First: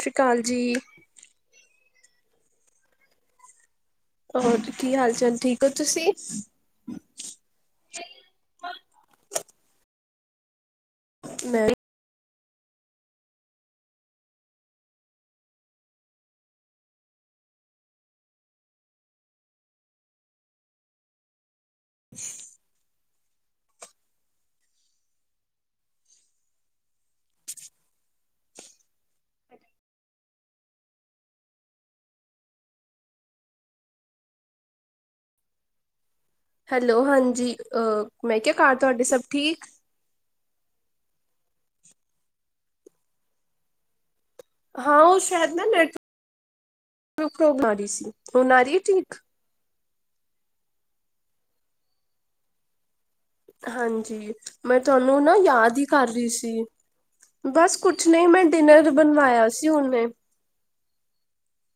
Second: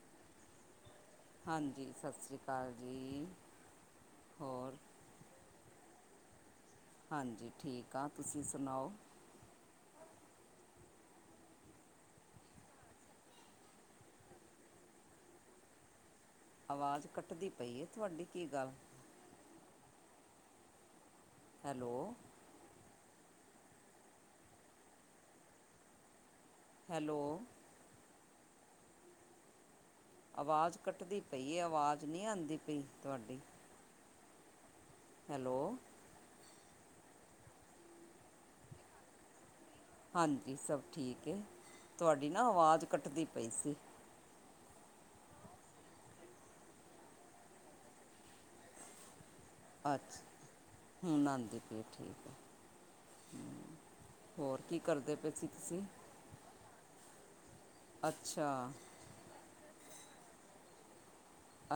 ਸਸ਼੍ਰੀ ਅਕਾਲ ਜੀ। ਹਾਂਜੀ ਸਤਿ ਸ਼੍ਰੀ ਅਕਾਲ ਜੀ। ਹੋਰ ਕੀ ਹਾਲ ਚਾਲ ਠੀਕ ਹੋ? [unintelligible] ਹਾਂਜੀ ਠੀਕ ਹਾਂ ਤੁਸੀ ਸੁਣਾਓ। ਮੈਂ ਵੀ ਅਵਾਜ਼ ਕੱਟਦੀ ਪਈ ਏ ਤੁਹਾਡੀ ਕੀ ਗੱਲ? ਹੈਲੋ। [inaudible] ਹੈਲੋ। ਅਵਾਜ਼ ਕੱਟਦੀ ਪਈ ਏ ਅਵਾਜ਼ ਨੀ ਆਉਂਦੀ ਪਈ ਤੁਹਾਡੀ। ਹੈਲੋ। ਹੈਲੋ ਹਾਂਜੀ ਅ ਮੈਂ ਕਿਹਾ ਘਰ ਤੁਹਾਡੇ ਸਭ ਠੀਕ? ਹਾਂਜੀ ਸਭ ਠੀਕ ਏ, ਤੁਹਾਡੀ ਨਾ ਅਵਾਜ਼ ਕੱਟਦੀ ਪਈ ਸੀ। ਹਾਂ ਉਹ ਸ਼ਾਇਦ ਨਾ ਨੈਟ ਮ ਆ ਰਹੀ ਸੀ, ਹੁਣ ਆ ਰਹੀ ਏ ਠੀਕ? ਅੱਛਾ ਹੁਨ ਆਂਦੀ ਪੀ ਏ ਠੀਕ। ਹਾਂਜੀ ਹੋਰ ਕੀ ਮੈਂ ਕਰਦੇ ਤੁਹਾਨੂੰ ਪਏ ਨਾ ਸੀ ਯਾਦ ਤੁਸੀਂ ਹੀ ਕਰ ਰੀ ਸੀ। ਬਸ ਕੁਛ ਨਹੀਂ ਮੈਂ ਅੱਛਾ ਡਿਨਰ ਬਣਵਾਇਆ ਸੀ ਹੁਨੇ।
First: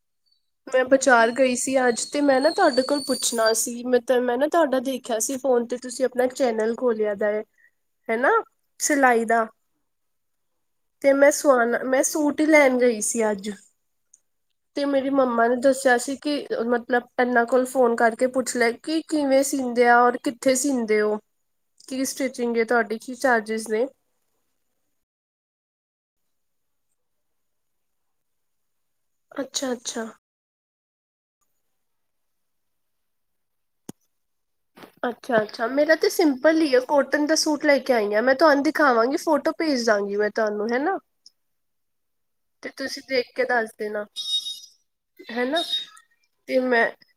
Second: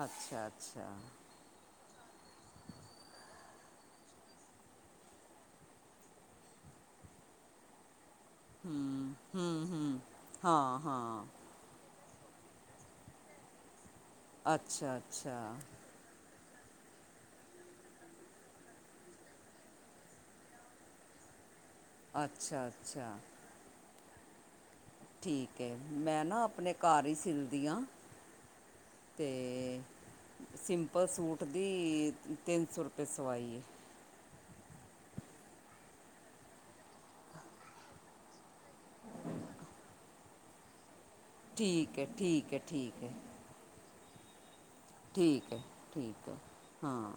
ਅੱਛਾ ਮੈਂ ਅੱਛਾ ਬਜਾਰ ਗਈ ਸੀ ਅੱਜ। ਤੇ ਮੈਂ ਨਾ ਤੁਹਾਡੇ ਕੋਲ ਪੁੱਛਣਾ ਸੀ, ਮੈਂ ਤ ਮੈਂ ਨਾ ਤੁਹਾਡਾ ਦੇਖਿਆ ਸੀ ਫੋਨ ਤੇ ਤੁਸੀ ਅਪਣਾ ਚੈਨਲ ਖੋਲਿਆ ਦਾ ਏ। ਹੈਨਾ ਹੂੰ ਸਿਲਾਈ ਦਾ ਹੂੰ ਹੂੰ ਹਾਂ ਤੇ ਹਾਂ ਮੈਂ ਸੁਆਣਾ ਮੈਂ ਸੂਟ ਤੇ ਲੈਣ ਗਈ ਸੀ ਅੱਜ। ਤੇ ਅੱਛਾ। ਮੇਰੀ ਮੰਮਾ ਅੱਛਾ ਨੇ ਦੱਸਿਆ ਸੀ। ਕਿ ਮਤਲਬ ਇਹਨਾਂ ਕੋਲ ਫੋਨ ਕਰਕੇ ਪੁੱਛ ਲੈ, ਕਿ ਕਿਵੇਂ ਸੀਂਦੇ ਆ ਔਰ ਕਿੱਥੇ ਸੀਂਦੇ ਔ? ਕੀ ਸਟਿਚਿੰਗ ਏ ਅੱਛਾ ਤੁਹਾਡੀ ਕੀ ਅੱਛਾ ਚਾਰਜਿਸ ਨੇ? ਠੀਕ ਹੈ, ਮੈਂ ਨਾ ਅਪਣੇ ਘਰ ਹੀ ਸਿਲਦੀ ਆਂ। ਅੱਛਾ ਤੇ ਅੱਛਾ ਸਿੰਪ ਪਰ ਸੂਟ ਦੀ ਤਿੰਨ ਸੌ ਰੁਪਏ ਸਵਾਈ ਏ। ਅੱਛਾ ਅੱਛਾ ਮੇਰਾ ਤੇ ਸਿੰਪਲ ਹੀ ਆ ਕੋਟਨ ਦਾ ਸੂਟ ਲੈਕੇ ਆਈ ਆ ਮੈਂ ਤੁਹਾਨੂੰ ਦਿਖਾਵਾਂਗੀ ਫੋਟੋ ਭੇਜ ਦਾਂਗੀ ਮੈਂ ਤੁਹਾਨੂੰ ਹੈ ਨਾ। ਠੀਕ ਹੈ। ਠੀਕ ਹੈ ਤੇ ਠੀਕ ਤੁਸੀਂ ਹੈ ਦੇਖ ਕੇ ਦੱਸ ਦੇਨਾ। ਠੀਕ ਹੈਨਾ, ਹੈ ਠੀਕ ਹੈ ਤੇ ਮੈਂ ਹਾਂ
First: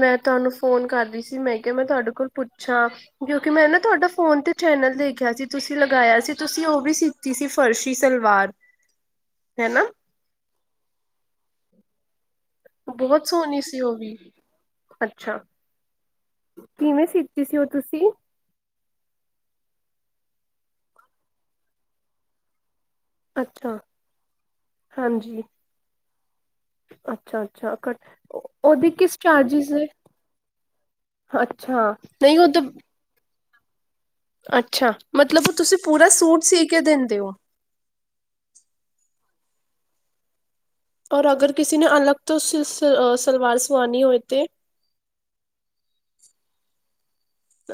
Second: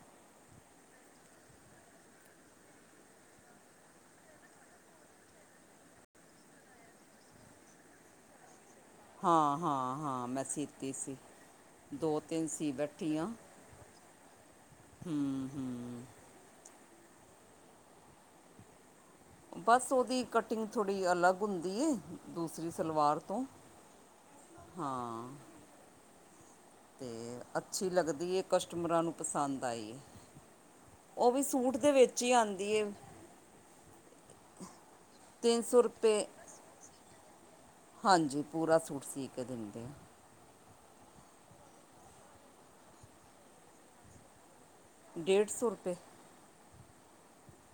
ਮੈਂ ਤੁਹਾਨੂੰ ਫੋਨ ਕਰਦੀ ਸੀ ਮੈਂ ਕਿਹਾ ਮੈਂ ਤੁਹਾਡੇ ਕੋਲ ਪੁੱਛਾਂ, ਕਿਉਂਕਿ ਮੈਂ ਨਾ ਤੁਹਾਡਾ ਫੋਨ ਤੇ ਚੈਨਲ ਦੇਖਿਆ ਸੀ, ਤੁਸੀਂ ਲਗਾਇਆ ਸੀ ਤੁਸੀਂ ਉਹ ਵੀ ਸੀਤੀ ਸੀ ਫਰਸ਼ੀ ਸਲਵਾਰ। ਹਾਂ ਹੈਨਾ ਹਾਂ ਹਾਂ ਮੈਂ ਸੀਤੀ ਸੀ। ਦੋ ਤਿੰਨ ਸੀ ਬੈਠੀ ਬਹੁਤ ਆਂ। ਸੋਹਣੀ ਸੀ ਉਹ ਵੀ ਅੱਛਾ ਕਿਵੇਂ ਸਚ ਸਿਤੀ ਸੀ ਔ ਤੁਸੀਂ। ਬਸ ਉਹਦੀ ਕਟਿੰਗ ਥੋੜ੍ਹੀ ਅਲੱਗ ਹੁੰਦੀ ਏ, ਦੂਸਰੀ ਸਲਵਾਰ ਤੋਂ, ਅੱਛਾ ਹਾਂ ਹਾਂਜੀ ਤੇ ਅੱਛਾ ਅੱਛਾ ਅੱਛੀ ਕ ਲੱਗਦੀ ਉਹਦੇ ਕਸਟਮਰਾਂ ਨੂੰ ਕਿਸ ਪਸੰਦ ਚਾਰਜਿਸ ਨੇ ਆਈ ਹੈ, ਔ ਵੀ ਸੂਟ ਅੱਛਾ ਦੇ ਵਿੱਚ ਹੀ ਨਹੀਂ ਉਹ ਤਾਂ ਆਉਂਦੀ ਏ। ਅੱਛਾ ਮਤਲਬ ਤਿੰਨ ਤੁਸੀਂ ਸੌ ਪੂਰਾ ਰੁਪਏ ਸੂਟ ਸੀ ਕੇ ਦੇਂਦੇ ਹੋ। ਕਦਿੰ ਦੇ [inaudible] ਔਰ ਅਗਰ ਕਿਸੀ ਨੇ ਅਲੱਗ ਤੋਂ, ਸਲਵਾਰ ਸਵਾਨੀ ਹੋਏ ਤੇ। ਡੇਢ ਸੌ ਰੁਪਏ।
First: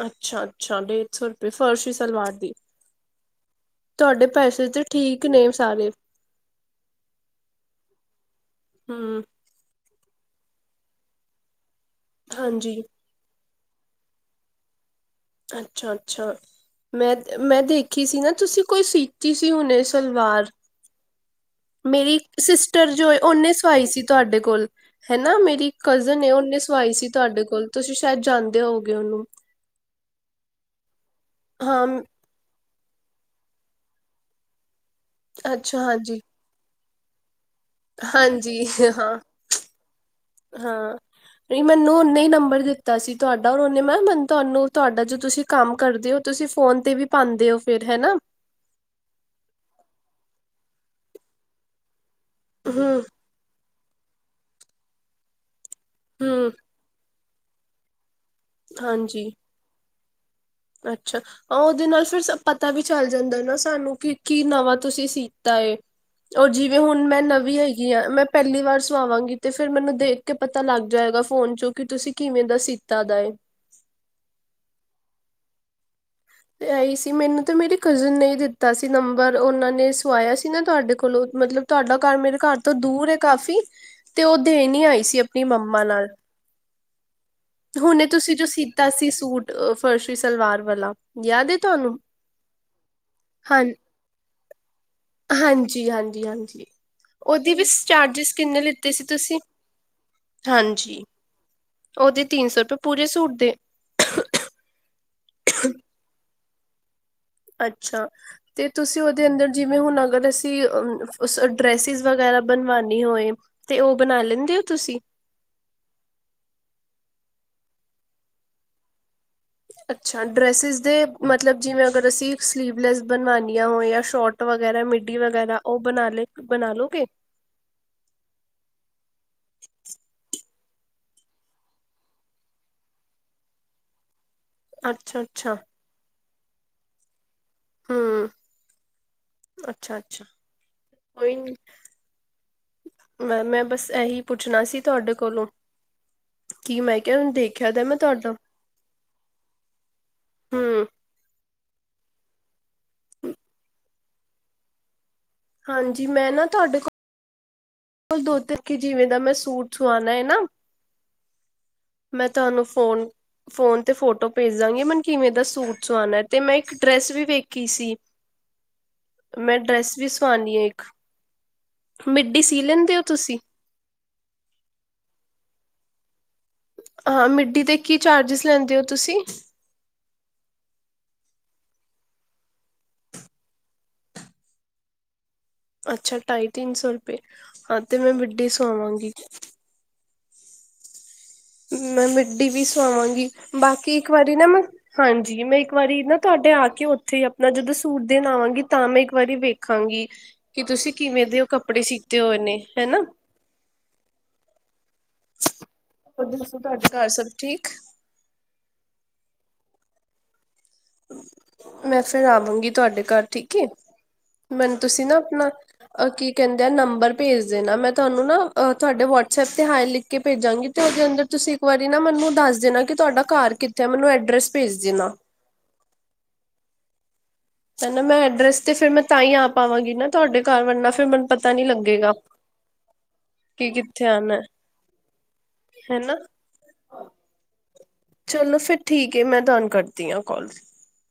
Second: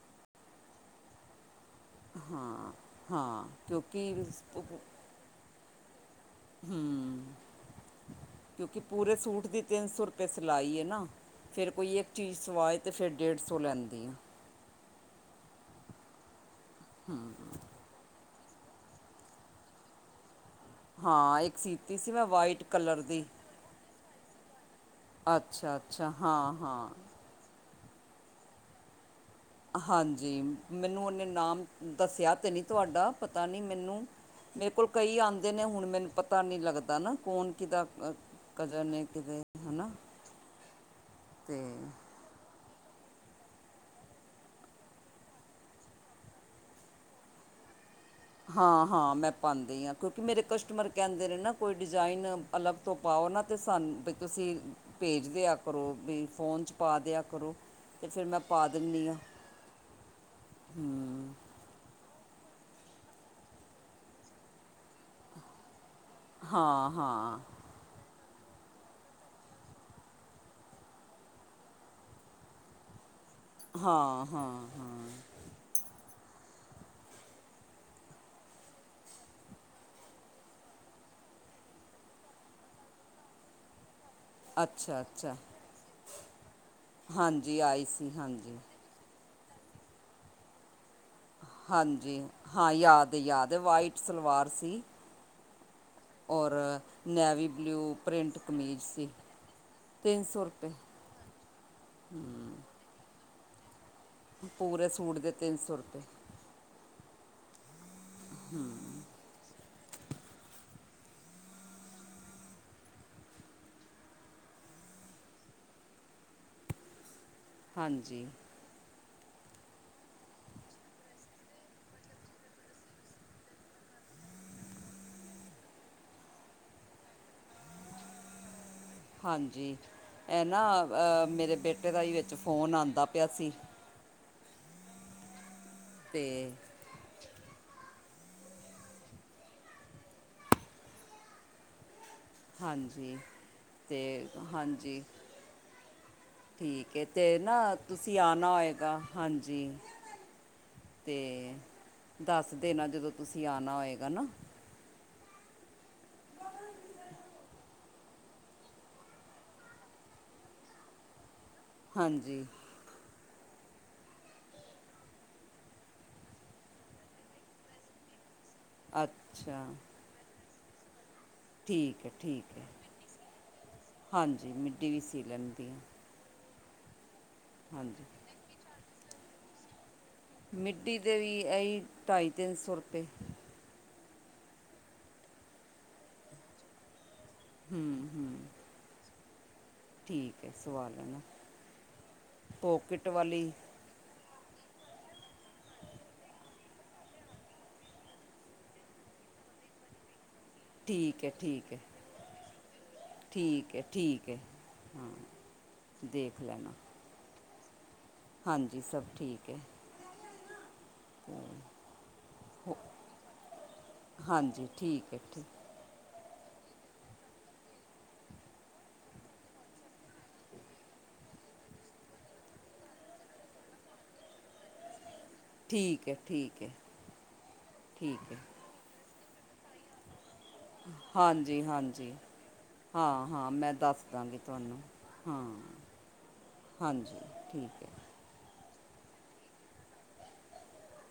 ਅੱਛਾ ਅੱਛਾ ਡੇਢ ਸੌ ਰੁਪਏ। ਫਰਸ਼ੀ ਸਲਵਾਰ ਦੀ ਹਾਂ ਹਾਂ ਕਿਉਂਕਿ ਤੁਹਾਡੇ ਪੈਸੇ ਤੇ ਠੀਕ ਨੇ, ਤਾਰਫ ਹੂੰ, ਕਿਉਂਕਿ ਪੂਰੇ ਹਮ ਸੂਟ ਦੀ ਤਿੰਨ ਸੌ ਰੁਪਏ, ਸਲਾਈ ਏ ਨਾ ਫਿਰ, ਕੋਈ ਇੱਕ ਚੀਜ਼ ਸਵਾਏ ਹਾਂਜੀ ਤੇ ਫਿਰ ਡੇਢ, ਵਰਸੋਂ ਲੈਂਦੀਆਂ, ਅੱਛਾ-ਅੱਛਾ, ਮੈਂ-ਮੈਂ ਦੇਖੀ ਸੀ ਨਾ, ਤੁਸੀਂ ਕੋਈ ਸੀਤੀ ਸੀ ਹੁਣੇ ਸਲਵਾਰ, ਹਾਂ ਇੱਕ, ਸੀਤੀ ਸੀ ਮੇਰੀ ਮੈਂ ਵਾਈਟ ਸਿਸਟਰ ਕਲਰ ਜੋ ਦੀ ਉਹਨੇ ਸਵਾਈ ਸੀ? ਤੁਹਾਡੇ ਕੋਲ, ਹਨਾ ਮੇਰੀ ਅੱਛਾ ਅੱਛਾ ਕਜ਼ਨ ਹਾਂ ਉਹਨੇ ਸਵਾਈ ਹਾਂ ਸੀ ਤੁਹਾਡੇ ਕੋਲ? ਤੁਸੀਂ ਸ਼ਾਇਦ ਜਾਂਦੇ ਹੋਗੇ ਉਹਨੂੰ ਹਾਂਜੀ ਮੈਨੂੰ ਉਹਨੇ ਨਾਮ ਹਾਂ ਦੱਸਿਆ ਤੇ ਨੀ, ਤੁਹਾਡਾ ਪਤਾ ਨਹੀਂ ਮੈਨੂੰ ਮੇਰੇ ਕੋਲ, ਕਈ ਆਦੇ ਨੇ ਅੱਛਾ ਹੁਣ ਮੈਨੂੰ ਹਾਂਜੀ ਪਤਾ ਨੀ ਲੱਗਦਾ। ਨਾ ਕੌਣ, ਕਿਹਦਾ ਹਾਂਜੀ, ਕਜ਼ਨ ਹੈ ਹਾਂ-ਹਾਂ ਕਿਹਦੇ ਹੈ ਨਾ ਅਤੇ ਨਹੀਂ ਮੈਨੂੰ ਓਨੇ ਹੀ ਨੰਬਰ ਦਿੱਤਾ। ਤਾਂ ਅਸੀਂ ਤੁਹਾਡਾ ਮੈਮ ਤੁਹਾਨੂੰ ਤੁਹਾਡਾ ਜੋ ਤੁਸੀਂ ਕੰਮ ਕਰਦੇ ਹੋ ਤੁਸੀਂ ਫੋਨ 'ਤੇ ਵੀ ਪਾਦੇ ਹੋ ਫਿਰ ਹੈ ਨਾ, ਹਾਂ-ਹਾਂ ਮੈਂ ਪਾਦੀ ਹਾਂ ਕਿਉਂਕਿ ਮੇਰੇ ਕਸਟਮਰ ਕਹਿੰਦੇ ਨੇ ਨਾ ਕੋਈ, ਨ ਅਲੱਗ ਤੋਂ ਹੂੰ ਪਾ ਉਹਨਾਂ ਤੇ, ਸਾਨੂੰ ਵੀ ਤੁਸੀਂ ਭੇਜਦੇ ਆ। ਕਰੋ ਵੀ ਹੂੰ ਫੋਨ 'ਚ ਪਾ ਦਿਆ, ਕਰੋ। ਅਤੇ ਫਿਰ ਮੈਂ ਪਾ ਦਿੰਨੀ ਆ। ਹਾਂਜੀ ਅੱਛਾ ਉਹਦੇ ਨਾਲ ਫਿਰ, ਪਤਾ ਵੀ ਚੱਲ ਜਾਂਦਾ ਨਾ ਸਾਨੂੰ ਕੀ ਕੀ ਨਵਾਂ ਤੁਸੀਂ ਸੀਤਾ ਉਹ ਜਿਵੇਂ ਹਾਂ ਹੁਣ ਮੈਂ ਹਾਂ ਨਵੀਂ ਹੈਗੀ ਆ ਮੈਂ ਪਹਿਲੀ ਵਾਰ ਸੁਵਾਵਾਂਗੀ ਤੇ ਫਿਰ ਮੈਨੂੰ ਦੇਖ ਕੇ ਪਤਾ ਲੱਗ ਜਾਏਗਾ ਫੋਨ ਚੋਂ ਕਿ ਤੁਸੀਂ ਕਿਵੇਂ ਦਾ ਸੀਤਾ ਦਾ ਹੈ। ਹਾਂ-ਹਾਂ-ਹਾਂ, ਆਈ ਸੀ ਮੈਨੂੰ ਤੇ ਮੇਰੀ ਕਜ਼ਨ ਨੇ ਦਿੱਤਾ ਸੀ ਨੰਬਰ ਉਹਨਾਂ ਨੇ ਸਵਾਇਆ ਸੀ ਨਾ ਤੁਹਾਡੇ ਕੋਲੋਂ ਮਤਲਬ ਤੁਹਾਡਾ ਘਰ ਮੇਰੇ ਘਰ ਤੋਂ ਦੂਰ ਹੈ ਕਾਫ਼ੀ, ਤੇ ਉਹ ਦੇਣ ਹੀ ਅੱਛਾ ਆਈ ਸੀ ਅੱਛਾ ਆਪਣੀ ਮੰਮਾ ਨਾਲ ਹਾਂਜੀ ਆਈ ਹੁਣੇ ਸੀ ਤੁਸੀਂ ਜੋ ਹਾਂਜੀ ਸੀਤਾ ਸੀ ਸੂਟ ਅ ਫਰਸ਼ੀ ਸਲਵਾਰ ਵਾਲਾ, ਯਾਦ ਹੈ ਤੁਹਾਨੂੰ ਹਾਂਜੀ ਹਾਂ ਯਾਦ ਯਾਦ ਹਾਂ ਵਾਈਟ ਸਲਵਾਰ ਸੀ ਅਤੇ ਹਾਂਜੀ ਹਾਂਜੀ ਹਾਂਜੀ ਨੈਵੀ ਓਦੇ ਵੀ ਬਲੂ ਚਾਰਜਿਸ ਪ੍ਰਿੰਟ ਕਿੰਨੇ ਕਮੀਜ਼ ਲਤੇ ਸੀ ਤੁਸੀਂ ਤਿੰਨ ਸੌ ਰੁਪਏ ਹਾਂਜੀ ਓਦੇ ਤਿੰਨ ਸੋ ਰੁਪਏ ਪੂਰੇ ਸੂਟ ਤੇ ਪੂਰੇ ਸੂਟ ਦੇ ਤਿੰਨ ਸੌ ਰੁਪਏ ਅੱਛਾ ਅੱਛਾ ਤੇ ਤੁਸੀਂ ਉਹਦੇ ਅੰਦਰ ਜਿਵੇਂ ਹੁਣ ਅਗਰ ਅਸੀਂ ਡ੍ਰੈਸਿਸ ਵਗੈਰਾ ਬਣਵਾਾਨੀ ਹੋਏ ਤੇ ਉਹ ਬਣਾ ਲੈਂਦੇ ਹੋ ਤੁਸੀ ਹਾਂਜੀ ਅੱਛਾ ਡਰੈਸਿਸ ਦੇ ਮਤਲਬ ਜਿਵੇਂ ਅਗਰ ਅਸੀਂ ਸਲੀਵਲੈਸ ਬਣਵਾਉਾਨਆ ਹੋ ਜਾਂ ਸ਼ੋਟ ਵਗੈਰਾ ਮਿੱਡੀ ਵਗੈਰਾ ਉਹ ਬਣਾ ਲੈ ਬਣਾ ਲਉਗੇ ਹਾਂਜੀ ਇਹ ਨਾ ਅਹ ਮੇਰੇ ਬੇਟੇ ਦਾ ਹੀ ਵਿੱਚ ਫੋਨ ਆਉਂਦਾ ਪਿਆ ਸੀ ਅੱਛਾ ਅੱਛਾ ਪੇ ਹੂੰ ਅੱਛਾ ਅੱਛਾ ਕੋਈ ਨੀ [unintelligible] ਹਾਂਜੀ ਮੈਂ ਮੈਂ ਬਸ ਤੇ ਇਹੀ ਪੁੱਛਣਾ ਸੀ ਹਾਂਜੀ ਤੁਹਾਡੇ ਕੋਲੋਂ ਕੀ ਠੀਕ ਮੈਂ ਹੈ ਕਿਹਾ ਹੁਣ ਤੇ ਦੇਖਿਆ ਨਾ ਤਾਂ ਮੈਂ ਤੁਸੀਂ ਤੁਹਾਡਾ ਆਣਾ ਹੋਏਗਾ ਹਾਂਜੀ ਹਮ ਤੇ ਦੱਸ ਦੇ ਨਾ ਜਦੋਂ ਤੁਸੀਂ ਆਉਣਾ ਹੋਏਗਾ ਨਾ ਹਾਂਜੀ ਮੈਂ ਨਾ ਤੁਹਾਡੇ ਕੋਲ ਮ ਕੋਲ ਦੋ ਤਖੀ ਜੀਵੇਂ ਦਾ ਮੈਂ ਸੂਟ ਸੁਆਣਾ ਹੈ ਨਾ [unintelligible] ਮੈਂ ਹਾਂਜੀ ਤੁਹਾਨੂੰ ਫੋਨ ਫੋਨ ਤੇ ਫੋਟੋ ਭੇਜ ਦਾਂਗੀ, ਮੈਂ ਕਿਵੇਂ ਦਾ ਸੂਟ ਸੁਵਾਣਾ, ਤੇ ਮੈਂ ਇੱਕ ਡ੍ਰੈਸ ਵੀ ਵੇਖੀ ਸੀ। ਮੈਂ ਅੱਛਾ ਡਰੈਸ ਵੀ ਸਵਾਉਣੀ ਏ ਇੱਕ ਠੀਕ ਹੈ, ਮਿੱਡੀ ਠੀਕ ਸੀ ਹੈ। ਲੈਂਦੇ ਹੋ ਤੁਸੀਂ ਹਾਂਜੀ, ਮਿੱਡੀ ਵੀ ਸੀ ਲੈਂਦੀ ਹਾਂ। ਹਾਂ, ਮਿੱਡੀ ਦੇ ਕੀ ਹਾਂਜੀ ਚਾਰਜਿਸ ਲੈਂਦੇ ਹੋ। ਤੁਸੀਂ ਮਿੱਡੀ ਦੇ ਵੀ ਐਹੀ, ਢਾਈ ਤਿੰਨ ਸੌ ਰੁਪਏ ਅੱਛਾ, ਢਾਈ ਤਿੰਨ ਸੋ ਰ ਹਾਂ, ਤੇ ਮੈਂ ਮੀਡੀ ਸੁਆਵਾਂਗੀਂ ਠੀਕ ਹੈ, ਸਿਵਾ ਲੈਣਾ ਮੈਂ ਮਿੱਡੀ ਵੀ ਪੋਕਿਟ ਸਵਾਵਾਂਗੀ, ਵਾਲੀ ਬਾਕੀ ਇੱਕ ਵਾਰੀ ਨਾ ਮੈਂ ਹਾਂਜੀ, ਮੈਂ ਇੱਕ ਵਾਰੀ ਨਾ ਤੁਹਾਡੇ ਆ ਕੇ, ਉੱਥੇ ਆਪਣਾ ਜਦੋਂ ਸੂਟ ਦੇਣ ਆਵਾਂਗੀ, ਤਾਂ ਮੈਂ ਇੱਕ ਵਾਰੀ ਵੇਖਾਂਗੀ। ਕਿ ਤੁਸੀਂ ਠੀਕ ਕਿਵੇਂ ਹੈ ਦੇ ਉਹ ਠੀਕ ਹੈ ਕੱਪੜੇ ਸੀਤੇ ਹੋਏ ਨੇ, ਹੈਨਾ। ਠੀਕ ਹੈ ਠੀਕ ਹੈ ਹੋਰ ਦੇਖ ਦੱਸੋ, ਲੈਣਾ ਤੁਹਾਡੇ ਘਰ ਸਭ ਠੀਕ ਹਾਂਜੀ, ਸਭ ਠੀਕ ਹੈ। ਮੈਂ ਫਿਰ ਆਵਾਂਗੀ ਹੋ ਤੁਹਾਡੇ ਘਰ ਠੀਕ ਹੈ, ਹਾਂਜੀ ਮੈਨੂੰ ਤੁਸੀਂ ਠੀਕ ਨਾ ਹੈ ਠੀ ਆਪਣਾ, ਅ, ਕੀ ਕਹਿੰਦੇ ਆ ਨੰਬਰ ਭੇਜ ਦੇਣਾ। ਮੈਂ ਤੁਹਾਨੂੰ ਨਾ ਤੁਹਾਡੇ ਵਟਸਐਪ 'ਤੇ ਹਾਏ ਲਿਖ ਕੇ ਭੇਜਾਂਗੀ ਤੇ ਉਹਦੇ ਅੰਦਰ ਤੁਸੀਂ ਇੱਕ ਵਾਰੀ ਨਾ ਮੈਨੂੰ ਦੱਸ ਦੇਣਾ ਕਿ ਤੁਹਾਡਾ ਘਰ ਕਿੱਥੇ ਆ, ਮੈਨੂੰ ਐਡਰੈੱਸ ਭੇਜ ਦੇਣਾ। ਠੀਕ ਹੈ, ਠੀਕ ਹੈ। ਚਲੋ, ਮੈਂ ਠੀਕ ਹੈ ਐਡਰੈੱਸ ਤੇ ਫਿਰ ਮੈਂ ਤਾਂ ਹੀ ਆ ਪਾਵਾਂਗੀ ਨਾ ਤੁਹਾਡੇ ਘਰ ਵਰਨਾ ਫਿਰ ਮੈਨੂੰ ਪਤਾ ਹਾਂਜੀ ਨੀ ਹਾਂਜੀ, ਲੱਗੇਗਾ ਹਾਂ ਹਾਂ, ਕਿ ਮੈਂ ਦੱਸ ਕਿੱਥੇ ਦਾਂਗੀ ਆਣਾ ਤੁਹਾਨੂੰ, ਹਾਂ, ਹਨਾ ਹਾਂਜੀ, ਠੀਕ ਹੈ ਚਲੋ ਫਿਰ ਠੀਕ ਹੈ, ਮੈਂ ਤੁਹਾਨੂੰ ਕਰਦੀ ਹਾਂ ਕਾਲ।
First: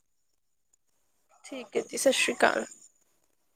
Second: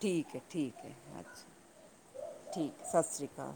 ਠੀਕ ਹੈ, ਠੀਕ ਹੈ। ਅੱਛਾ ਠੀਕ ਹੈ ਜੀ, ਸਤਿ ਸ੍ਰੀ ਅਕਾਲ ਠੀਕ ਸਤਿ ਸ਼੍ਰੀ ਅਕਾਲ